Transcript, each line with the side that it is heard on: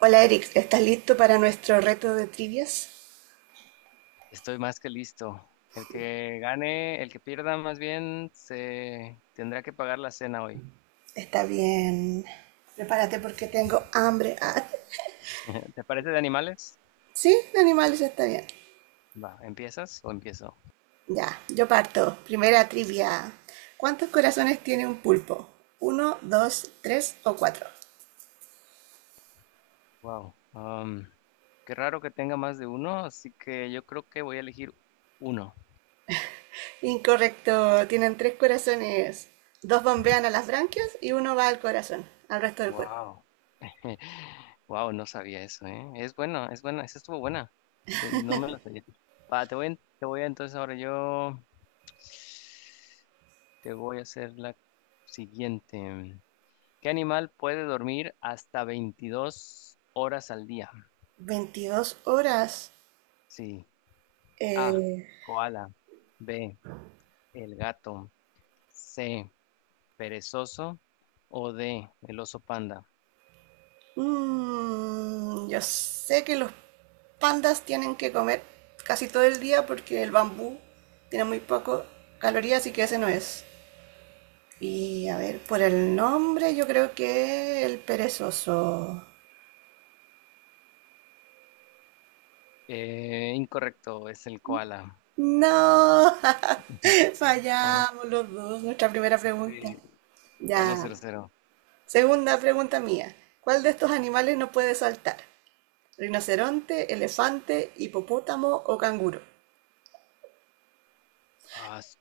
right: Hola Eric, ¿estás listo para nuestro reto de trivias?
left: Estoy más que listo. El que gane, el que pierda más bien, se tendrá que pagar la cena hoy.
right: Está bien. Prepárate porque tengo hambre. Ah,
left: ¿Te parece de animales?
right: sí, de animales está bien.
left: Va, ¿empiezas o empiezo?
right: Ya, yo parto. Primera trivia. ¿Cuántos corazones tiene un pulpo? ¿Uno, dos, tres o cuatro?
left: Wow. Qué raro que tenga más de uno, así que yo creo que voy a elegir uno.
right: Incorrecto, tienen tres corazones. Dos bombean a las branquias y uno va al corazón, al resto del cuerpo.
left: Wow. Wow, no sabía eso, ¿eh? Es bueno, es buena, esa estuvo buena. No me la sabía. Va, te voy, en- te voy a- entonces ahora yo te voy a hacer la siguiente. ¿Qué animal puede dormir hasta 22 horas al día?
right: 22 horas.
left: Sí. A.
right: Eh,
left: Koala. B. El gato. C. Perezoso. O D. El oso panda.
right: Yo sé que los pandas tienen que comer casi todo el día porque el bambú tiene muy poco calorías, así que ese no es. Y a ver, por el nombre yo creo que el perezoso.
left: Incorrecto, es el koala.
right: No,
left: Vamos,
right: fallamos los dos, nuestra primera pregunta.
left: eh, vamos
right: Ya,
left: cero. Cero.
right: segunda pregunta mía. ¿Cuál de estos animales no puede saltar? ¿Rinoceronte, elefante, hipopótamo o canguro?
left: Ah,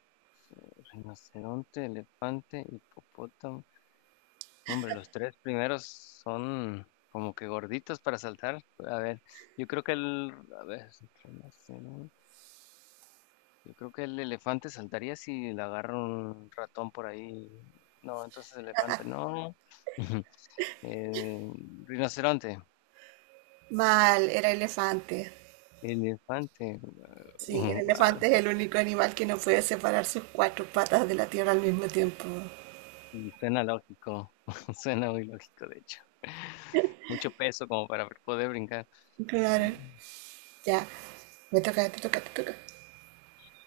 left: rinoceronte, elefante, hipopótamo. No, hombre, los tres primeros son como que gorditos para saltar. A ver, yo creo que el... A ver, rinoceronte. Yo creo que el elefante saltaría si le agarra un ratón por ahí. No, entonces elefante no. Eh, Rinoceronte.
right: Mal, era elefante.
left: Elefante.
right: Sí, el
left: Wow.
right: elefante es el único animal que no puede separar sus cuatro patas de la tierra al mismo tiempo.
left: Y suena lógico. Suena muy lógico, de hecho. Mucho peso como para poder brincar.
right: Claro, ya. Me toca, te toca, te toca.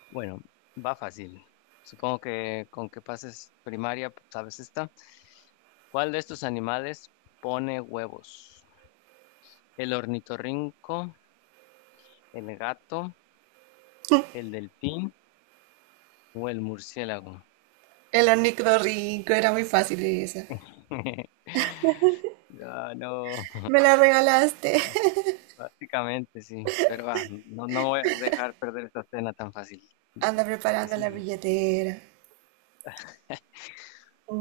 left: Bueno, va fácil. Supongo que con que pases primaria, pues, sabes esta. ¿Cuál de estos animales pone huevos? ¿El ornitorrinco, el gato, el delfín o el murciélago?
right: El ornitorrinco era muy fácil esa.
left: Ah, no,
right: Me la regalaste.
left: básicamente sí. Pero va, no, no voy a dejar perder esta cena tan fácil.
right: Anda
left: La que
right: preparando la
left: sí.
right: billetera.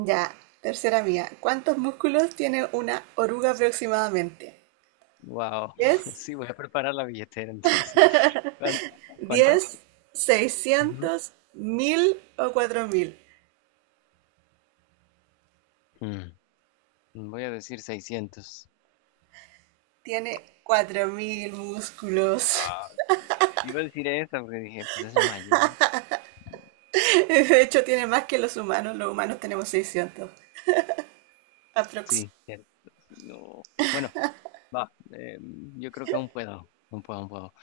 right: Ya, tercera mía. ¿Cuántos músculos tiene una oruga aproximadamente?
left: Wow.
right: 10.
left: Sí, voy a preparar la billetera entonces. ¿Cuán- ¿Cuánto?
right: 10.
left: Ujú.
right: 600.000 o 4.000.
left: Mm, Voy a decir seiscientos.
right: Tiene 4.000 músculos.
left: Ah, iba a decir esa porque dije, pues es la mayor.
right: De hecho, tiene más que los humanos. Los humanos tenemos 600. Aprox.
left: Sí, cierto. Sí, no. Bueno, va. Yo creo que aún puedo. Aún puedo, aún puedo.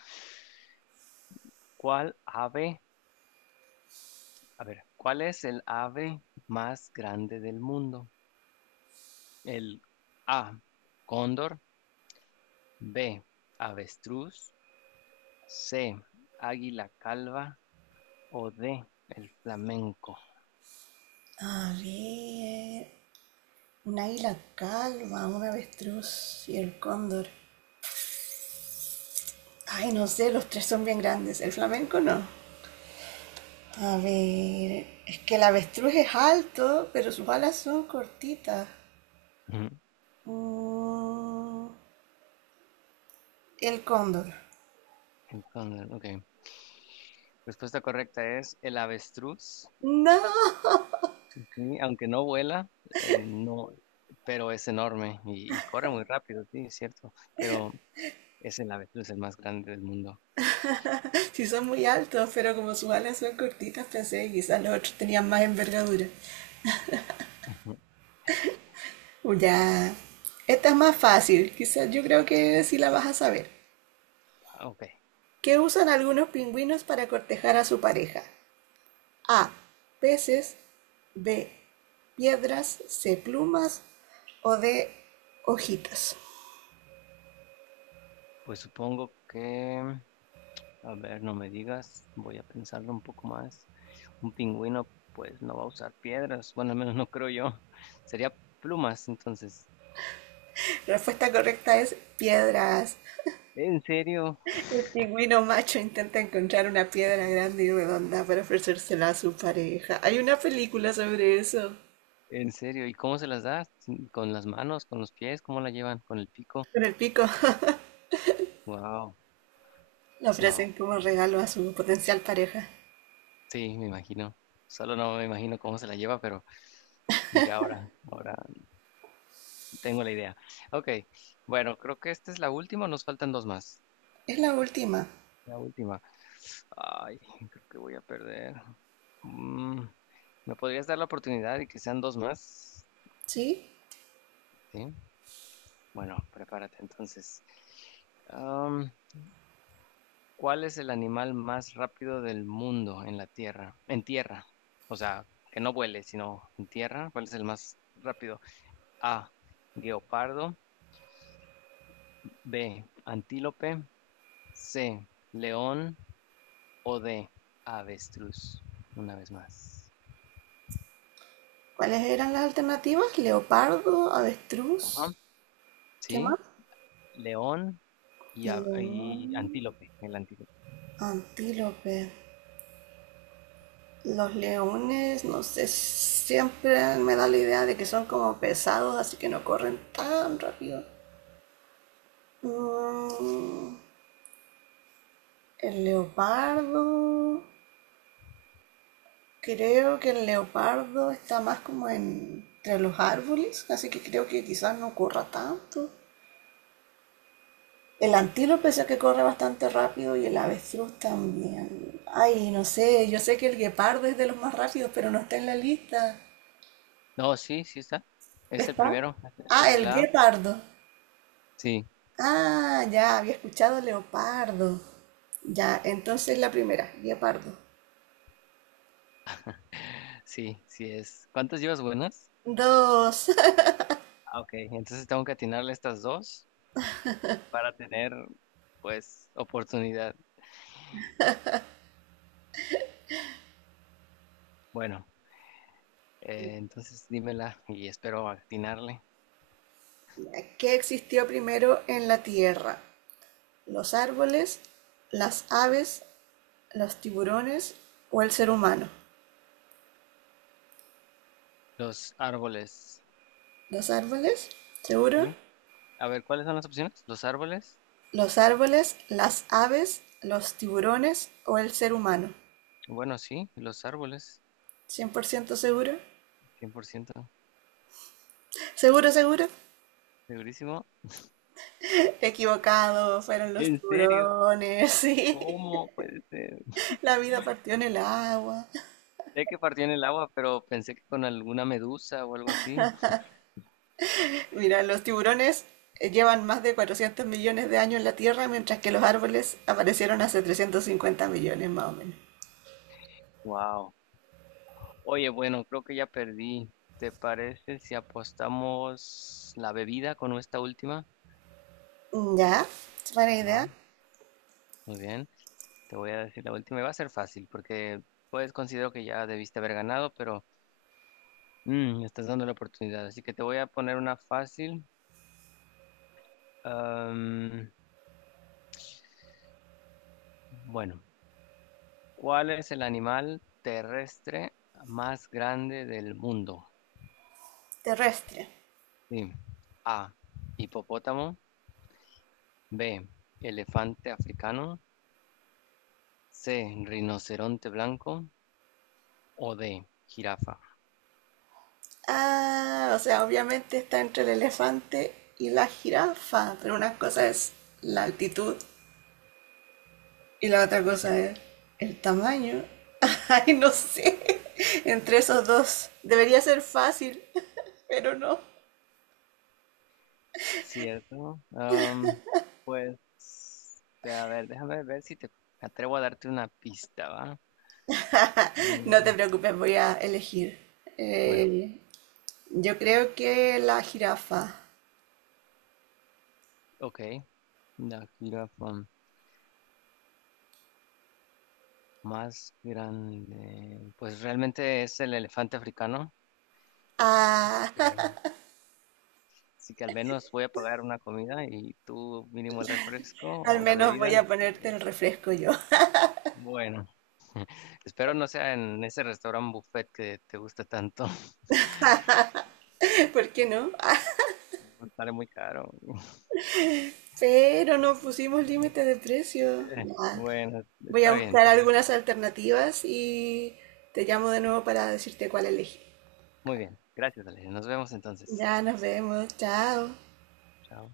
left: ¿Cuál ave A ver, ¿cuál es el ave más grande del mundo? El A, cóndor, B, avestruz, C, águila calva o D, el flamenco.
right: A ver. Un águila calva, un avestruz y el cóndor. Ay, no sé, los tres son bien grandes. El flamenco no. A ver. Es que el avestruz es alto, pero sus alas son cortitas. Mm, el cóndor.
left: Ujú, cóndor, ok. Respuesta correcta es el avestruz,
right: No,
left: sí, aunque no vuela, no, pero es enorme y corre muy rápido, sí, es cierto, pero es el avestruz el más grande del mundo.
right: sí son muy altos, pero como sus alas son cortitas, pensé que quizás los otros tenían más envergadura.
left: Ujú.
right: Ya. Esta es más fácil. Quizás yo creo que sí la vas a saber.
left: Ok,
right: ¿Qué usan algunos pingüinos para cortejar a su pareja? A. Peces. B. Piedras. C. Plumas. O D. Hojitas.
left: pues supongo que... A ver, no me digas, voy a pensarlo un poco más. Un pingüino, pues no va a usar piedras, bueno, al menos no creo yo. Sería plumas, entonces.
right: La respuesta correcta es piedras.
left: ¿En serio?
right: El pingüino macho intenta encontrar una piedra grande y redonda para ofrecérsela a su pareja. Hay una película sobre eso.
left: ¿En serio? ¿Y cómo se las das? ¿Con las manos, con los pies? ¿Cómo la llevan? ¿Con el pico?
right: Con el pico
left: Wow,
right: la
left: wow.
right: ofrecen como regalo a su potencial pareja.
left: Sí, me imagino. Solo no me imagino cómo se la lleva, pero ya ahora, ahora tengo la idea. Ok, bueno, creo que esta es la última, nos faltan dos más.
right: Es la última.
left: La última. Ay, creo que voy a perder. Mm, ¿Me podrías dar la oportunidad y que sean dos más?
right: Sí.
left: Sí. Bueno, prepárate entonces. Am, ¿Cuál es el animal más rápido del mundo en la tierra? En tierra. O sea, que no vuele, sino en tierra. ¿Cuál es el más rápido? A, guepardo. B, antílope. C, león. O D, avestruz. Una vez más.
right: ¿Cuáles eran las alternativas? Leopardo,
left: Ajá.
right: avestruz, ¿qué
left: ¿Sí?
right: más?
left: León
right: León,
left: y antílope, el antílope.
right: antílope. Los leones, no sé, siempre me da la idea de que son como pesados, así que no corren tan rápido. Mm, el leopardo, creo que el leopardo está más como entre los árboles, así que creo que quizás no corra tanto. El antílope sé que corre bastante rápido y el avestruz también. Ay, no sé, yo sé que el guepardo es de los más rápidos, pero no está en la lista.
left: No, sí, sí está. Es el
right: ¿Está?
left: primero, es
right: Ah,
left: el
right: el
left: A.
right: guepardo.
left: Sí,
right: Ah, ya, había escuchado leopardo. Ya, entonces la primera, guepardo.
left: sí, sí es. ¿Cuántas llevas buenas?
right: Dos.
left: Ah, ok, entonces tengo que atinarle estas dos para tener, pues, oportunidad. Bueno, entonces dímela y espero atinarle.
right: ¿Qué existió primero en la Tierra? ¿Los árboles, las aves, los tiburones o el ser humano?
left: Los árboles,
right: ¿Los árboles? ¿Seguro?
left: ¿sí? A ver, ¿cuáles son las opciones? Los árboles.
right: Los árboles, las aves, los tiburones o el ser humano.
left: Bueno, sí, los árboles,
right: 100% seguro.
left: 100%,
right: Seguro, seguro.
left: segurísimo.
right: Equivocado, fueron los
left: ¿En serio?
right: tiburones. Sí.
left: ¿Cómo puede ser?
right: La vida partió en el agua.
left: Sé que partió en el agua, pero pensé que con alguna medusa o algo así.
right: Mira, los tiburones llevan más de 400 millones de años en la Tierra, mientras que los árboles aparecieron hace 350 millones más o menos.
left: Wow. Oye, bueno, creo que ya perdí. ¿Te parece si apostamos la bebida con esta última?
right: Ya, es buena
left: Va,
right: idea.
left: muy bien. Te voy a decir la última y va a ser fácil porque pues considero que ya debiste haber ganado, pero me estás dando la oportunidad. Así que te voy a poner una fácil. Am, bueno, ¿cuál es el animal terrestre más grande del mundo?
right: Terrestre.
left: Sí. A. Hipopótamo. B. Elefante africano. C. Rinoceronte blanco. O D. Jirafa.
right: Ah, o sea, obviamente está entre el elefante y la jirafa, pero una cosa es la altitud y la otra cosa es el tamaño. Ay, no sé. Entre esos dos. Debería ser fácil, pero no.
left: ¿Cierto? Pues, a ver, déjame ver si te atrevo a darte una pista, ¿va?
right: No te
left: Mm,
right: preocupes, voy a elegir.
left: bueno,
right: Eh, yo creo que la jirafa.
left: ok. La jirafa más grande. Pues realmente es el elefante africano. Así
right: Ah,
left: que, así que al menos voy a pagar una comida y tú mínimo el refresco
right: al
left: o la
right: menos
left: bebida,
right: voy a
left: lo que...
right: ponerte el refresco yo.
left: Bueno. Espero no sea en ese restaurante buffet que te gusta tanto.
right: ¿Por qué no? Ah,
left: Sale muy caro.
right: pero no pusimos límite de precio.
left: Eh,
right: Ya,
left: Bueno,
right: voy a
left: está bien,
right: buscar
left: dale.
right: algunas alternativas y te llamo de nuevo para decirte cuál elegí.
left: Muy bien. Gracias, Ale. Nos vemos entonces.
right: Ya nos vemos, chao.
left: Chao.